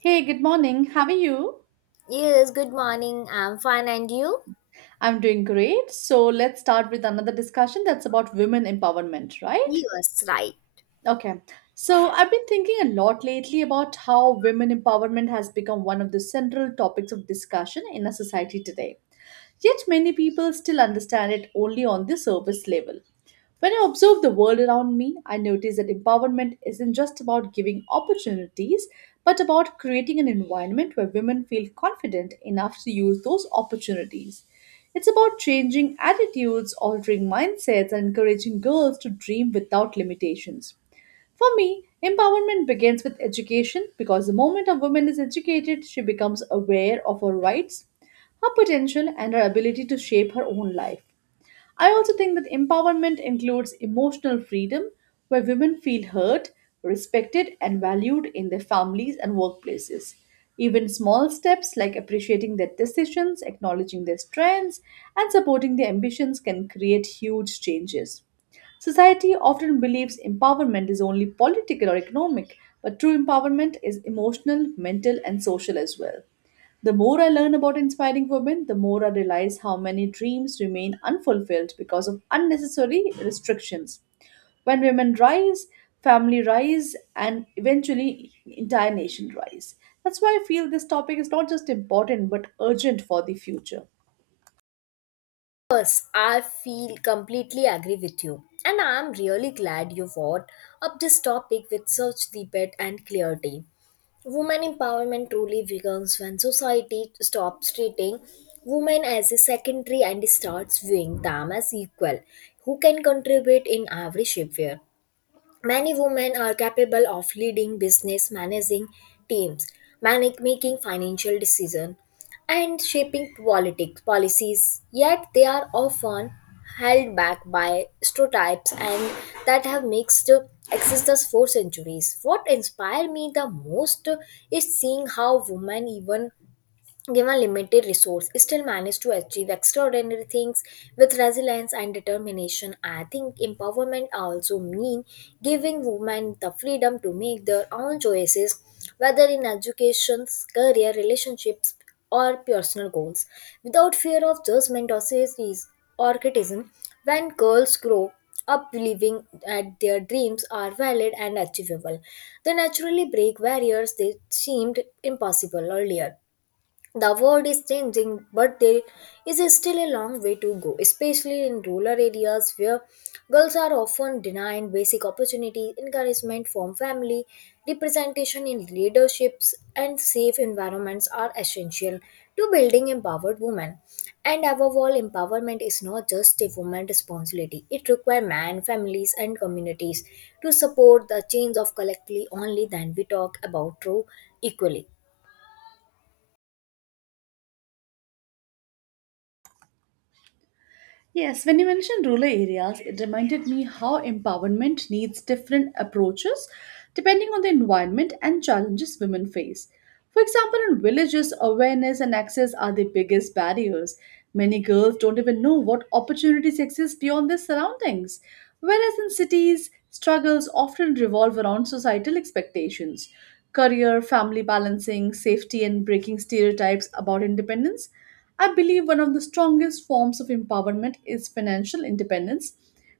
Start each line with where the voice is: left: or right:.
right: Hey, good morning. How are you?
left: Yes, good morning. I'm fine, and you?
right: I'm doing great. So let's start with another discussion that's about women empowerment, right?
left: Yes, right.
right: Okay. So I've been thinking a lot lately about how women empowerment has become one of the central topics of discussion in our society today. Yet many people still understand it only on the surface level. When I observe the world around me, I notice that empowerment isn't just about giving opportunities, but about creating an environment where women feel confident enough to use those opportunities. It's about changing attitudes, altering mindsets, and encouraging girls to dream without limitations. For me, empowerment begins with education because the moment a woman is educated, she becomes aware of her rights, her potential, and her ability to shape her own life. I also think that empowerment includes emotional freedom, where women feel heard, respected, and valued in their families and workplaces. Even small steps like appreciating their decisions, acknowledging their strengths, and supporting their ambitions can create huge changes. Society often believes empowerment is only political or economic, but true empowerment is emotional, mental, and social as well. The more I learn about inspiring women, the more I realize how many dreams remain unfulfilled because of unnecessary restrictions. When women rise, family rise, and eventually entire nation rise. That's why I feel this topic is not just important but urgent for the future.
left: Yes, I feel completely agree with you. And I'm really glad you brought up this topic with such debate and clarity. Women empowerment truly begins when society stops treating women as a secondary and starts viewing them as equal, who can contribute in every shape. Many women are capable of leading business, managing teams, making financial decisions, and shaping politics policies. Yet they are often held back by stereotypes and that have mixed existence for centuries. What inspired me the most is seeing how women even given limited resource still manage to achieve extraordinary things with resilience and determination. I think empowerment also mean giving women the freedom to make their own choices, whether in education, career, relationships, or personal goals, without fear of judgment or criticism. When girls grow up believing that their dreams are valid and achievable, they naturally break barriers that seemed impossible earlier. The world is changing, but there is still a long way to go, especially in rural areas where girls are often denied basic opportunities. Encouragement from family, representation in leaderships, and safe environments are essential to building empowered women. And above all, empowerment is not just a woman's responsibility. It requires men, families, and communities to support the change of collectively. Only then we talk about true equality.
right: Yes, when you mentioned rural areas, it reminded me how empowerment needs different approaches depending on the environment and challenges women face. For example, in villages, awareness and access are the biggest barriers. Many girls don't even know what opportunities exist beyond their surroundings. Whereas in cities, struggles often revolve around societal expectations, career, family balancing, safety, and breaking stereotypes about independence. I believe one of the strongest forms of empowerment is financial independence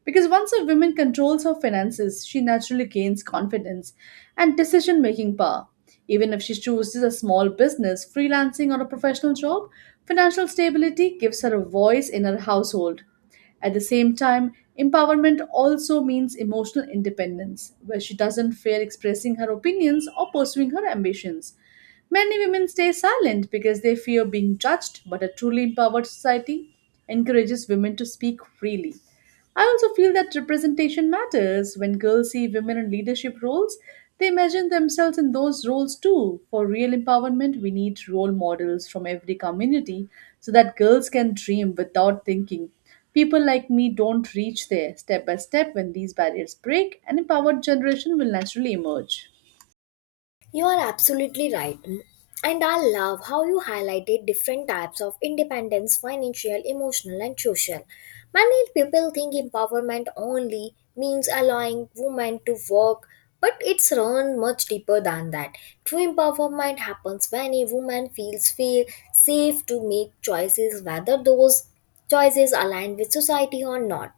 right: because once a woman controls her finances, she naturally gains confidence and decision making power. Even if she chooses a small business, freelancing, or a professional job, financial stability gives her a voice in her household. At the same time, empowerment also means emotional independence, where she doesn't fear expressing her opinions or pursuing her ambitions. Many women stay silent because they fear being judged, but a truly empowered society encourages women to speak freely. I also feel that representation matters. When girls see women in leadership roles, they imagine themselves in those roles too. For real empowerment, we need role models from every community so that girls can dream without thinking. People like me don't reach there. Step by step, when these barriers break, an empowered generation will naturally emerge.
left: You are absolutely right. And I love how you highlighted different types of independence financial, emotional, and social. Many people think empowerment only means allowing women to work, but it's run much deeper than that. True empowerment happens when a woman feels feel safe to make choices, whether those choices align with society or not.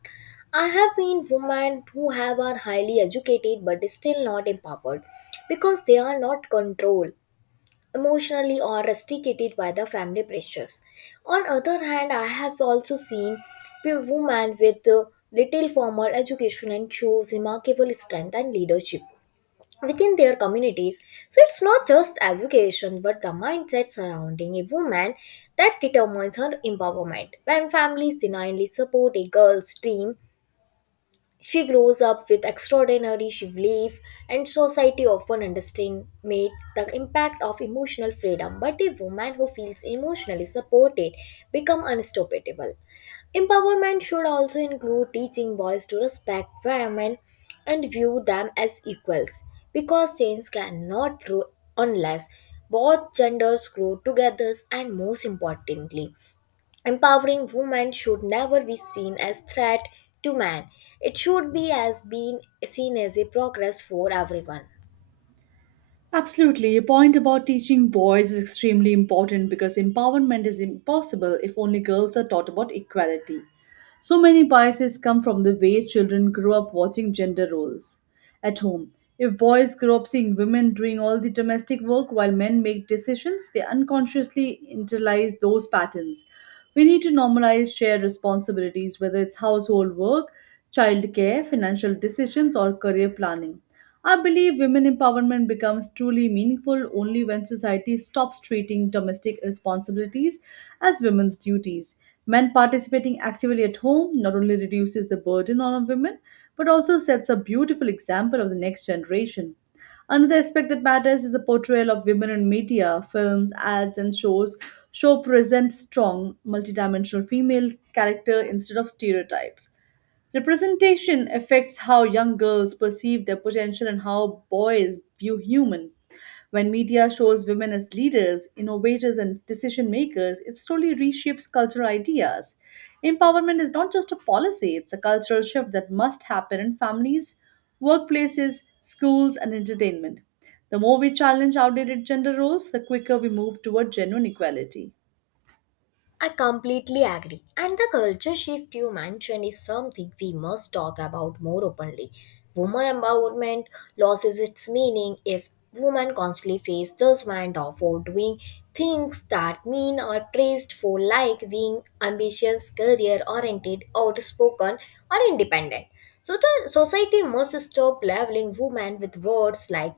left: I have seen women who have are highly educated but still not empowered because they are not controlled emotionally or restricted by the family pressures. On other hand, I have also seen women with little formal education and shows remarkable strength and leadership within their communities. So it's not just education but the mindset surrounding a woman that determines her empowerment. When families denially support a girl's dream, she grows up with extraordinary relief, and society often underestimates the impact of emotional freedom. But a woman who feels emotionally supported becomes unstoppable. Empowerment should also include teaching boys to respect women and view them as equals, because change cannot grow unless both genders grow together. And most importantly, empowering women should never be seen as threat to man. It should be as being seen as a progress for everyone.
right: Absolutely. Your point about teaching boys is extremely important because empowerment is impossible if only girls are taught about equality. So many biases come from the way children grow up watching gender roles. At home, if boys grow up seeing women doing all the domestic work while men make decisions, they unconsciously internalize those patterns. We need to normalize shared responsibilities, whether it's household work, childcare, financial decisions, or career planning. I believe women empowerment becomes truly meaningful only when society stops treating domestic responsibilities as women's duties. Men participating actively at home not only reduces the burden on women but also sets a beautiful example of the next generation. Another aspect that matters is the portrayal of women in media, films, ads, and shows. Show present strong, multidimensional female character instead of stereotypes. Representation affects how young girls perceive their potential and how boys view human. When media shows women as leaders, innovators, and decision makers, it slowly reshapes cultural ideas. Empowerment is not just a policy, it's a cultural shift that must happen in families, workplaces, schools, and entertainment. The more we challenge outdated gender roles, the quicker we move toward genuine equality.
left: I completely agree. And the culture shift you mentioned is something we must talk about more openly. Woman empowerment loses its meaning if women constantly face judgment or for doing things that mean or praised for, like being ambitious, career oriented, outspoken or independent. So the society must stop labeling women with words like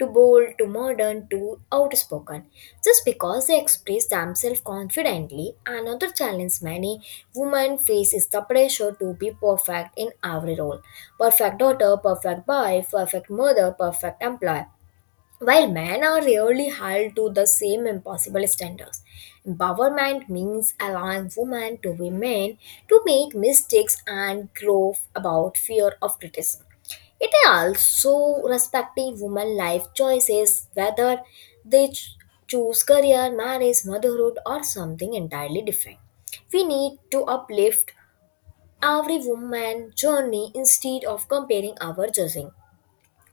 left: to bold, to modern, to outspoken, just because they express themselves confidently. Another challenge many women face is the pressure to be perfect in every role perfect daughter, perfect wife, perfect mother, perfect employee. While men are rarely held to the same impossible standards, empowerment means allowing women to be men, to make mistakes and grow about fear of criticism. It also respecting women life choices, whether they ch- choose career, marriage, motherhood, or something entirely different. We need to uplift every woman journey instead of comparing our judging.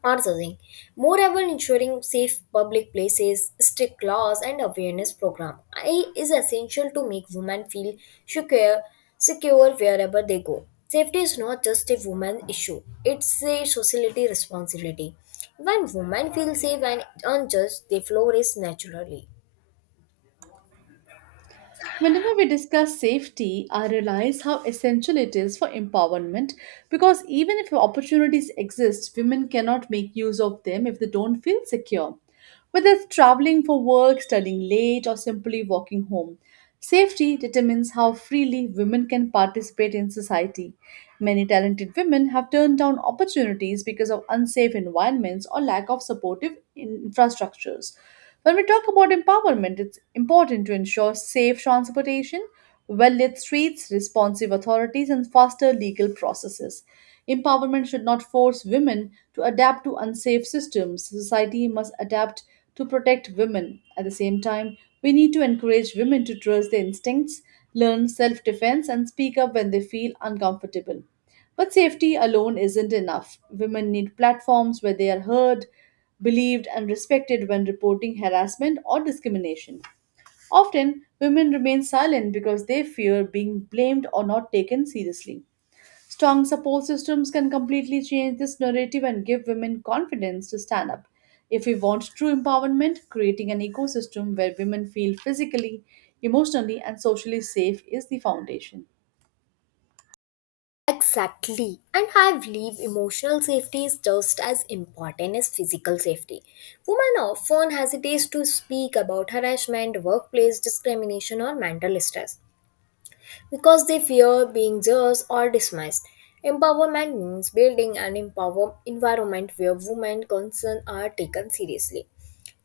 left: Another Moreover, ensuring safe public places, strict laws, and awareness program is essential to make women feel secure, secure wherever they go. Safety is not just a woman issue; it's a society responsibility. When women feel safe and unjust, they flourish naturally.
right: Whenever we discuss safety, I realize how essential it is for empowerment because even if opportunities exist, women cannot make use of them if they don't feel secure. Whether it's traveling for work, studying late, or simply walking home, safety determines how freely women can participate in society. Many talented women have turned down opportunities because of unsafe environments or lack of supportive infrastructures. When we talk about empowerment, it's important to ensure safe transportation, well lit streets, responsive authorities, and faster legal processes. Empowerment should not force women to adapt to unsafe systems. Society must adapt to protect women. At the same time, we need to encourage women to trust their instincts, learn self defense, and speak up when they feel uncomfortable. But safety alone isn't enough. Women need platforms where they are heard, believed, and respected when reporting harassment or discrimination. Often, women remain silent because they fear being blamed or not taken seriously. Strong support systems can completely change this narrative and give women confidence to stand up. If we want true empowerment, creating an ecosystem where women feel physically, emotionally, and socially safe is the foundation.
left: Exactly. And I believe emotional safety is just as important as physical safety. Women often hesitate to speak about harassment, workplace discrimination, or mental stress because they fear being judged or dismissed. Empowerment means building an empowered environment where women's concerns are taken seriously,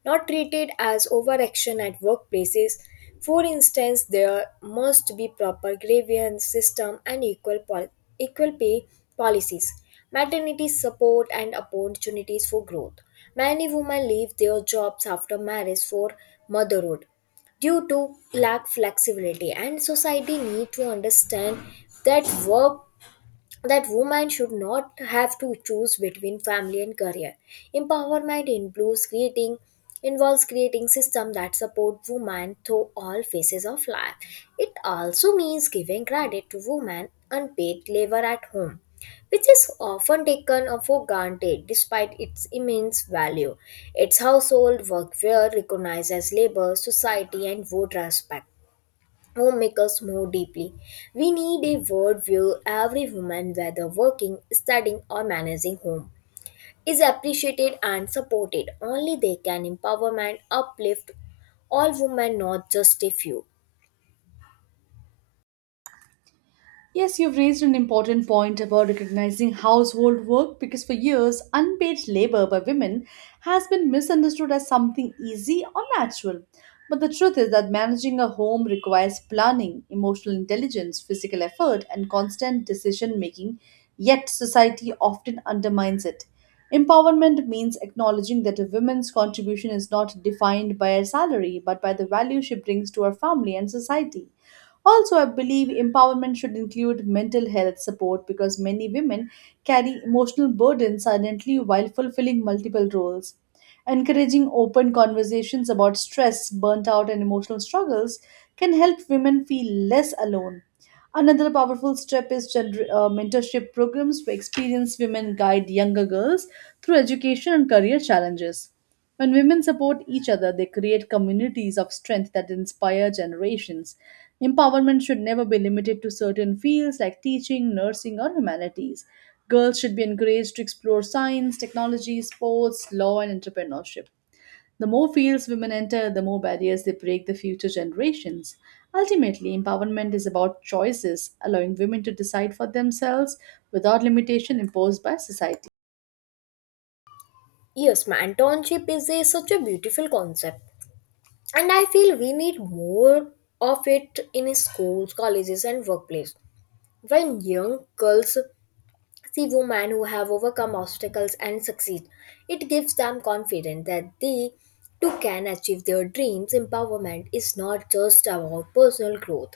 left: not treated as overaction at workplaces. For instance, there must be proper grievance system and equal pay policies, maternity support and opportunities for growth. Many women leave their jobs after marriage for motherhood due to lack flexibility and society need to understand that work that women should not have to choose between family and career. Empowerment includes creating involves creating systems that support women through all phases of life. It also means giving credit to women unpaid labor at home, which is often taken for granted despite its immense value. Its household work were recognized as labor, society and would respect homemakers more deeply. We need a worldview every woman, whether working, studying, or managing home, is appreciated and supported. Only they can empowerment uplift all women, not just a few.
right: Yes, you've raised an important point about recognizing household work because for years, unpaid labor by women has been misunderstood as something easy or natural. But the truth is that managing a home requires planning, emotional intelligence, physical effort, and constant decision making, yet, society often undermines it. Empowerment means acknowledging that a woman's contribution is not defined by her salary but by the value she brings to her family and society. Also, I believe empowerment should include mental health support because many women carry emotional burdens silently while fulfilling multiple roles. Encouraging open conversations about stress, burnt out, and emotional struggles can help women feel less alone. Another powerful step is gender, mentorship programs where experienced women guide younger girls through education and career challenges. When women support each other, they create communities of strength that inspire generations. Empowerment should never be limited to certain fields like teaching, nursing, or humanities. Girls should be encouraged to explore science, technology, sports, law, and entrepreneurship. The more fields women enter, the more barriers they break the future generations. Ultimately, empowerment is about choices, allowing women to decide for themselves without limitation imposed by society.
left: Yes, mentorship is such a beautiful concept, and I feel we need more of it in schools, colleges, and workplace. When young girls see women who have overcome obstacles and succeed, it gives them confidence that they too can achieve their dreams. Empowerment is not just about personal growth,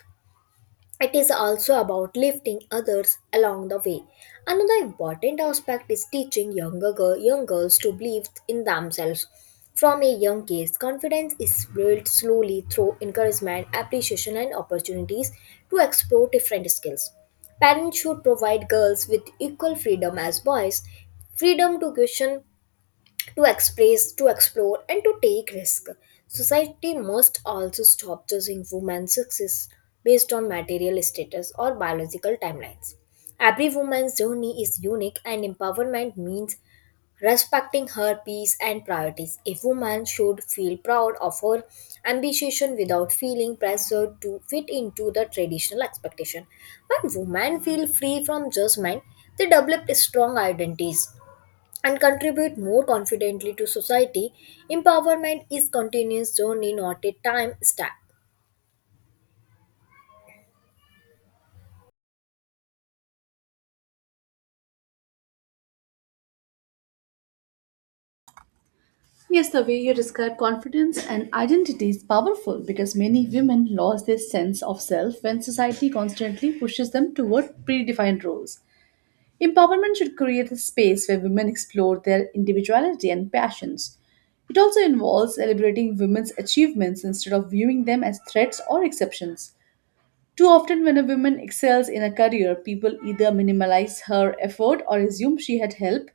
left: it is also about lifting others along the way. Another important aspect is teaching young girls to believe in themselves. From a young age, confidence is built slowly through encouragement, appreciation, and opportunities to explore different skills. Parents should provide girls with equal freedom as boys freedom to question, to express, to explore, and to take risk. Society must also stop judging women's success based on material status or biological timelines. Every woman's journey is unique, and empowerment means respecting her peace and priorities. A woman should feel proud of her ambition without feeling pressured to fit into the traditional expectation. When women feel free from judgment, they develop strong identities and contribute more confidently to society. Empowerment is continuous journey, not a time stamp.
right: Yes, the way you describe confidence and identity is powerful because many women lose their sense of self when society constantly pushes them toward predefined roles. Empowerment should create a space where women explore their individuality and passions. It also involves celebrating women's achievements instead of viewing them as threats or exceptions. Too often, when a woman excels in a career, people either minimize her effort or assume she had help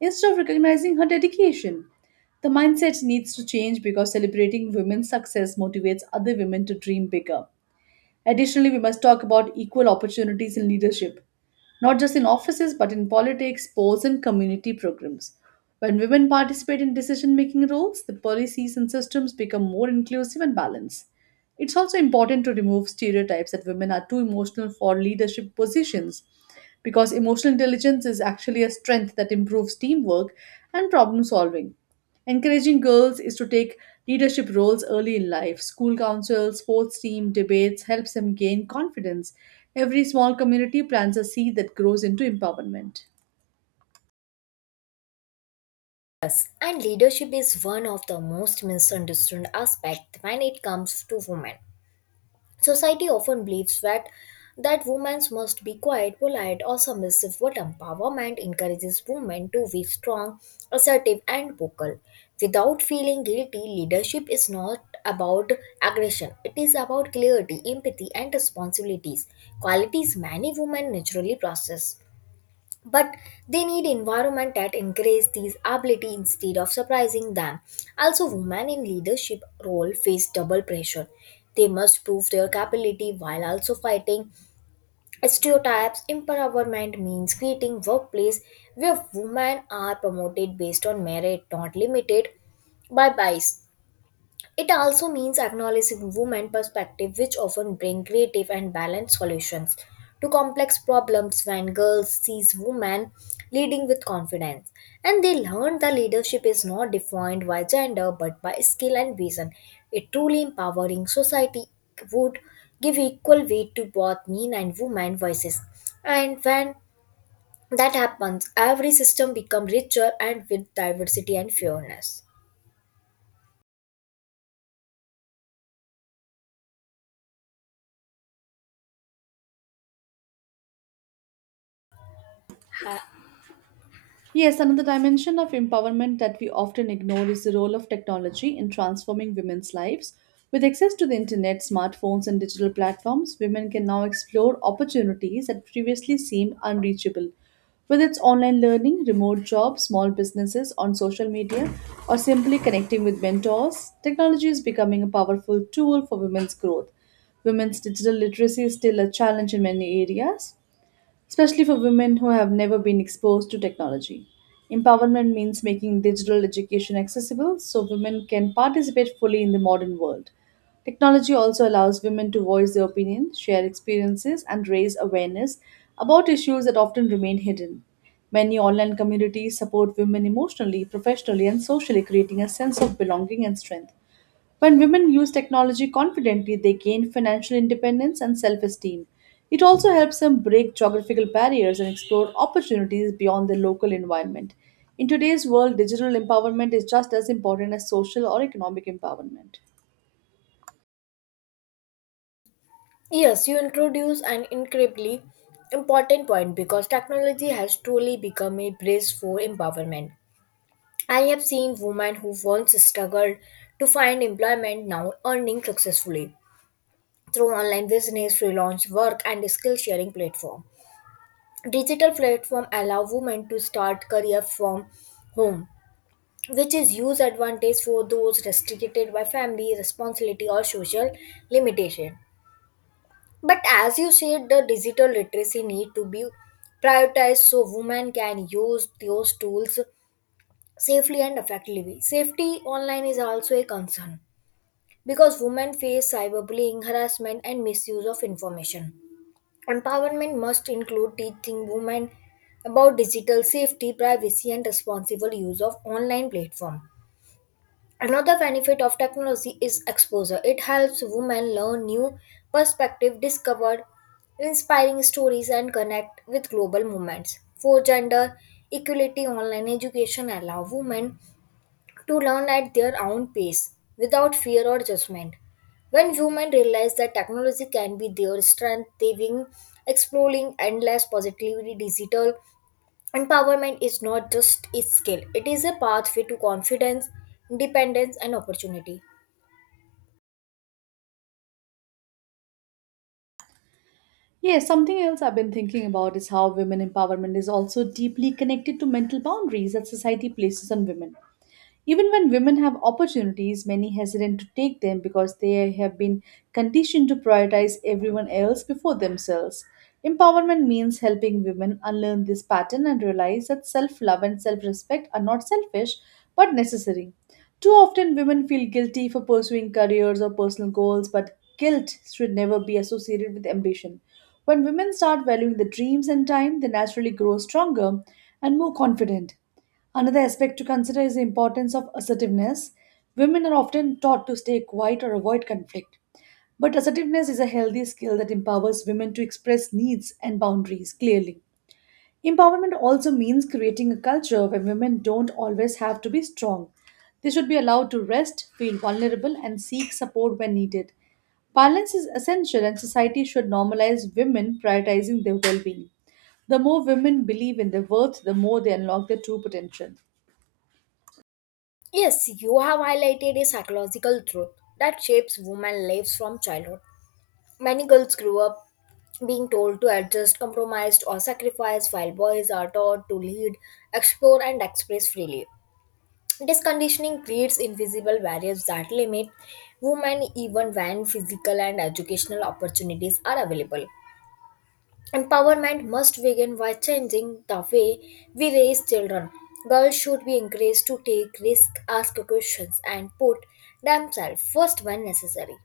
right: instead of recognizing her dedication. The mindset needs to change because celebrating women's success motivates other women to dream bigger. Additionally, we must talk about equal opportunities in leadership, not just in offices, but in politics, sports, and community programs. When women participate in decision making roles, the policies and systems become more inclusive and balanced. It's also important to remove stereotypes that women are too emotional for leadership positions because emotional intelligence is actually a strength that improves teamwork and problem solving. Encouraging girls is to take leadership roles early in life. School councils, sports team, debates helps them gain confidence. Every small community plants a seed that grows into empowerment.
left: And leadership is one of the most misunderstood aspects when it comes to women. Society often believes that women must be quiet, polite, or submissive, but empowerment encourages women to be strong, assertive, and vocal. Without feeling guilty, leadership is not about aggression. It is about clarity, empathy, and responsibilities, qualities many women naturally possess, but they need environment that encourage these ability instead of surprising them. Also, women in leadership role face double pressure. They must prove their capability while also fighting stereotypes. Empowerment means creating workplace where women are promoted based on merit, not limited by bias. It also means acknowledging women' perspective, which often bring creative and balanced solutions to complex problems. When girls sees women leading with confidence, and they learn that leadership is not defined by gender but by skill and vision. A truly empowering society would give equal weight to both men and women voices, and when that happens, every system becomes richer and with diversity and fairness.
right: Yes, another dimension of empowerment that we often ignore is the role of technology in transforming women's lives. With access to the internet, smartphones, and digital platforms, women can now explore opportunities that previously seemed unreachable. Whether it's online learning, remote jobs, small businesses on social media, or simply connecting with mentors, technology is becoming a powerful tool for women's growth. Women's digital literacy is still a challenge in many areas, especially for women who have never been exposed to technology. Empowerment means making digital education accessible so women can participate fully in the modern world. Technology also allows women to voice their opinions, share experiences, and raise awareness about issues that often remain hidden. Many online communities support women emotionally, professionally, and socially, creating a sense of belonging and strength. When women use technology confidently, they gain financial independence and self esteem. It also helps them break geographical barriers and explore opportunities beyond their local environment. In today's world, digital empowerment is just as important as social or economic empowerment.
left: Yes, you introduce an incredibly important point because technology has truly become a bridge for empowerment. I have seen women who once struggled to find employment now earning successfully through online business, freelance work, and skill sharing platform. Digital platform allow women to start career from home, which is huge advantage for those restricted by family responsibility or social limitation. But as you said, the digital literacy need to be prioritized so women can use those tools safely and effectively. Safety online is also a concern because women face cyberbullying, harassment, and misuse of information. Empowerment must include teaching women about digital safety, privacy, and responsible use of online platform. Another benefit of technology is exposure. It helps women learn new perspectives, discover inspiring stories, and connect with global movements. For gender equality, online education allows women to learn at their own pace without fear or judgment. When women realize that technology can be their strength, they begin exploring endless positively digital. Empowerment is not just a skill, it is a pathway to confidence, independence, and opportunity.
right: Yeah, something else I've been thinking about is how women empowerment is also deeply connected to mental boundaries that society places on women. Even when women have opportunities, many hesitant to take them because they have been conditioned to prioritize everyone else before themselves. Empowerment means helping women unlearn this pattern and realize that self love and self respect are not selfish but necessary. Too often, women feel guilty for pursuing careers or personal goals, but guilt should never be associated with ambition. When women start valuing their dreams and time, they naturally grow stronger and more confident. Another aspect to consider is the importance of assertiveness. Women are often taught to stay quiet or avoid conflict. But assertiveness is a healthy skill that empowers women to express needs and boundaries clearly. Empowerment also means creating a culture where women don't always have to be strong. They should be allowed to rest, feel vulnerable, and seek support when needed. Balance is essential, and society should normalize women prioritizing their well being. The more women believe in their worth, the more they unlock their true potential.
left: Yes, you have highlighted a psychological truth that shapes women's lives from childhood. Many girls grew up being told to adjust, compromise, or sacrifice, while boys are taught to lead, explore, and express freely. This conditioning creates invisible barriers that limit women even when physical and educational opportunities are available. Empowerment must begin by changing the way we raise children. Girls should be encouraged to take risks, ask questions, and put themselves first when necessary.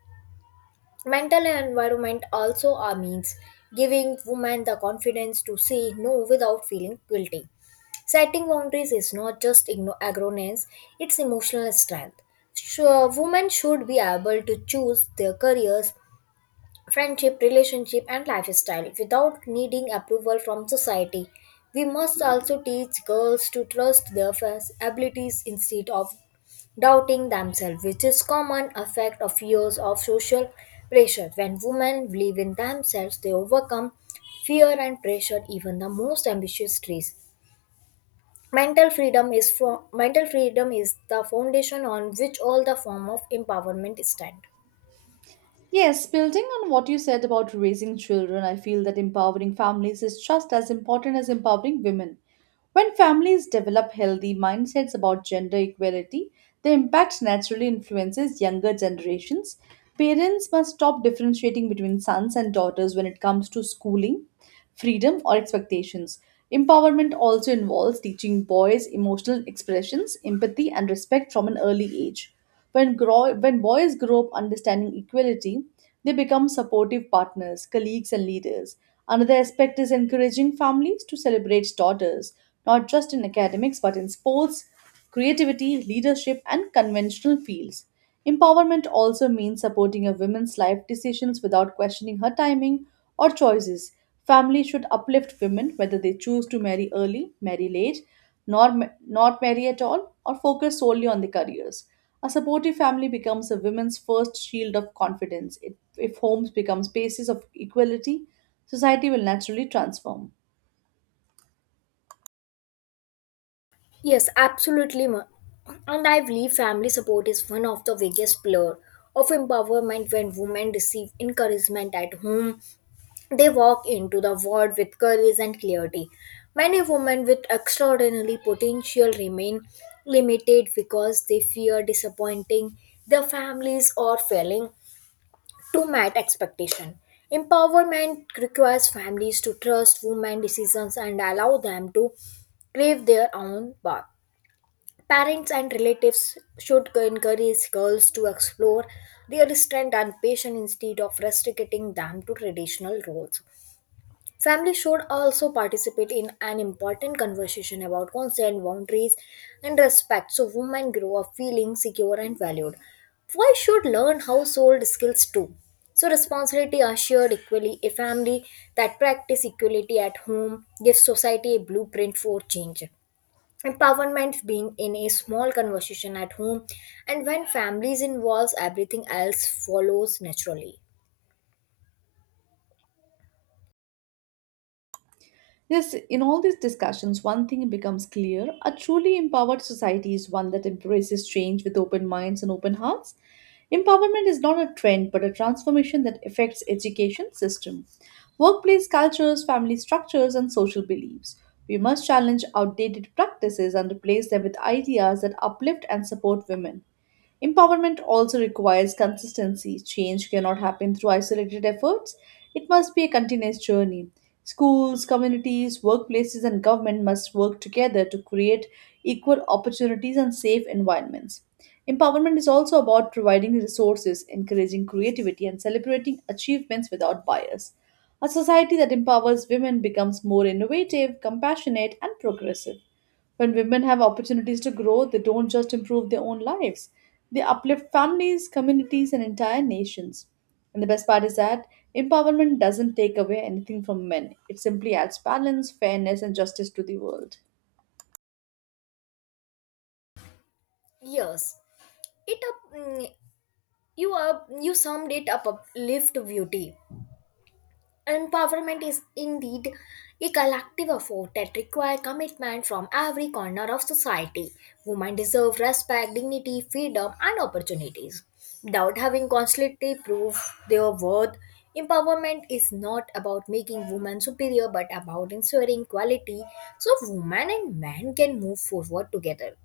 left: Mental environment also are means giving women the confidence to say no without feeling guilty. Setting boundaries is not just arrogance, it's emotional strength. So, women should be able to choose their careers, friendship, relationship, and lifestyle without needing approval from society. We must also teach girls to trust their first abilities instead of doubting themselves, which is common effect of years of social pressure. When women believe in themselves, they overcome fear and pressure, even the most ambitious dreams. Mental freedom is from mental freedom is the foundation on which all the form of empowerment stand.
right: Yes, building on what you said about raising children, I feel that empowering families is just as important as empowering women. When families develop healthy mindsets about gender equality, the impact naturally influences younger generations. Parents must stop differentiating between sons and daughters when it comes to schooling, freedom, or expectations. Empowerment also involves teaching boys emotional expressions, empathy, and respect from an early age. When boys grow up understanding equality, they become supportive partners, colleagues, and leaders. Another aspect is encouraging families to celebrate daughters, not just in academics but in sports, creativity, leadership, and conventional fields. Empowerment also means supporting a woman's life decisions without questioning her timing or choices. Families should uplift women whether they choose to marry early, marry late, nor ma- not marry at all, or focus solely on their careers. A supportive family becomes a woman's first shield of confidence. It if homes become spaces of equality, society will naturally transform.
left: Yes, absolutely. And I believe family support is one of the biggest pillar of empowerment when women receive encouragement at home. They walk into the world with courage and clarity. Many women with extraordinary potential remain limited because they fear disappointing their families or failing to meet expectation. Empowerment requires families to trust women decisions and allow them to crave their own path. Parents and relatives should encourage girls to explore their strength and passion instead of restricting them to traditional roles. Family should also participate in an important conversation about consent, boundaries, and respect so women grow up feeling secure and valued. Why should learn household skills too. So responsibility are shared equally. A family that practice equality at home gives society a blueprint for change. Empowerment being in a small conversation at home, and when families involves, everything else follows naturally.
right: Yes, in all these discussions, one thing becomes clear: a truly empowered society is one that embraces change with open minds and open hearts. Empowerment is not a trend but a transformation that affects education system, workplace cultures, family structures and social beliefs. We must challenge outdated practices and replace them with ideas that uplift and support women. Empowerment also requires consistency. Change cannot happen through isolated efforts, it must be a continuous journey. Schools, communities, workplaces, and government must work together to create equal opportunities and safe environments. Empowerment is also about providing resources, encouraging creativity, and celebrating achievements without bias. A society that empowers women becomes more innovative, compassionate, and progressive. When women have opportunities to grow, they don't just improve their own lives, they uplift families, communities, and entire nations. And the best part is that empowerment doesn't take away anything from men, it simply adds balance, fairness, and justice to the world.
left: Yes, it up mm, you up you summed it up uplift beauty. Empowerment is indeed a collective effort that requires commitment from every corner of society. Women deserve respect, dignity, freedom, and opportunities. Without having constantly prove their worth, empowerment is not about making women superior but about ensuring equality so women and men can move forward together.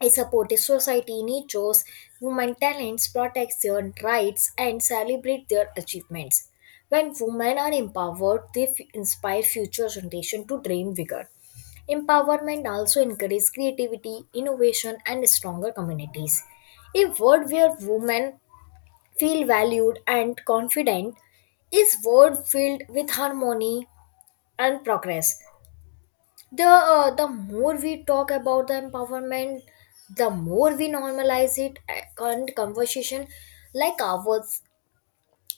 left: A supportive society nurtures women talents, protects their rights, and celebrates their achievements. When women are empowered, they inspire future generations to dream bigger. Empowerment also encourages creativity, innovation, and stronger communities. A world where women feel valued and confident is world filled with harmony and progress. The more we talk about the empowerment, the more we normalize it, and conversation like ours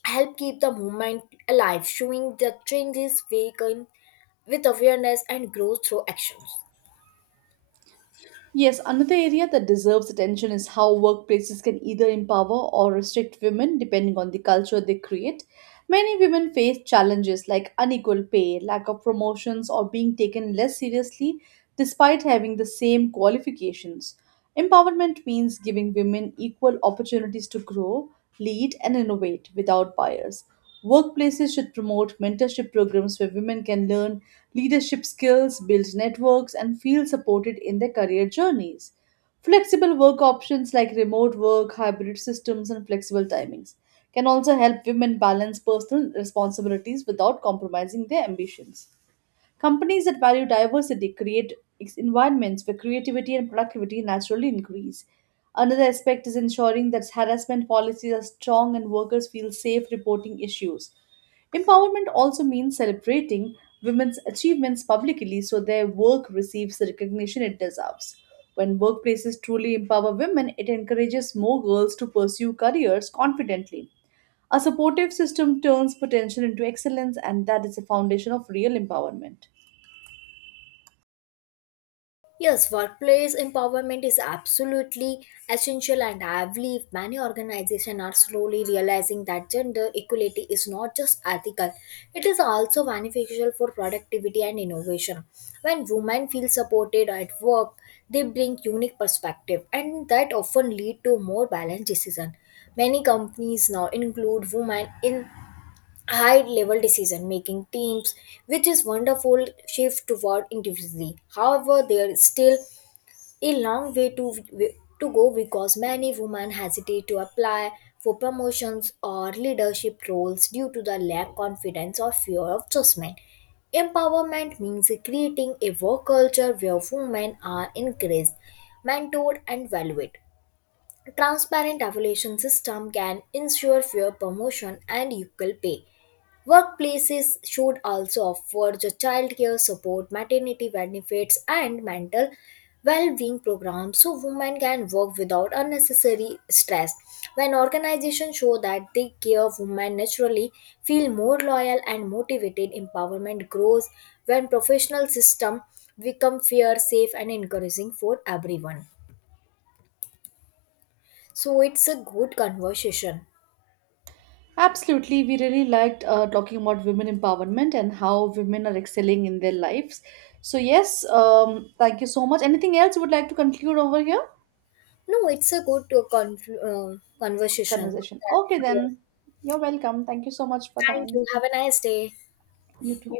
left: help keep the movement alive, showing the changes we can with awareness and growth through actions.
right: Yes, another area that deserves attention is how workplaces can either empower or restrict women depending on the culture they create. Many women face challenges like unequal pay, lack of promotions, or being taken less seriously despite having the same qualifications. Empowerment means giving women equal opportunities to grow, lead, and innovate without bias. Workplaces should promote mentorship programs where women can learn leadership skills, build networks, and feel supported in their career journeys. Flexible work options like remote work, hybrid systems, and flexible timings can also help women balance personal responsibilities without compromising their ambitions. Companies that value diversity create environments where creativity and productivity naturally increase. Another aspect is ensuring that harassment policies are strong and workers feel safe reporting issues. Empowerment also means celebrating women's achievements publicly so their work receives the recognition it deserves. When workplaces truly empower women, it encourages more girls to pursue careers confidently. A supportive system turns potential into excellence, and that is the foundation of real empowerment.
left: Yes, workplace empowerment is absolutely essential, and I believe many organizations are slowly realizing that gender equality is not just ethical, it is also beneficial for productivity and innovation. When women feel supported at work, they bring unique perspective, and that often lead to more balanced decision. Many companies now include women in high level decision making teams, which is wonderful shift toward individually. However, there is still a long way to go because many women hesitate to apply for promotions or leadership roles due to the lack confidence or fear of judgment. Empowerment means creating a work culture where women are encouraged, mentored, and valued. Transparent evaluation system can ensure fair promotion and equal pay. Workplaces should also offer the childcare support, maternity benefits, and mental well-being programs so women can work without unnecessary stress. When organizations show that they care women naturally, feel more loyal and motivated, empowerment grows when professional system become fair, safe, and encouraging for everyone. So it's a good conversation.
right: Absolutely, we really liked talking about women empowerment and how women are excelling in their lives. So yes, thank you so much. Anything else you would like to conclude over here?
left: No, it's a good uh, conversation.
right: Conversation. Okay, then you're welcome. Thank you so much for
left: Thank
right: time.
left: you. Have a nice day.
right: You too.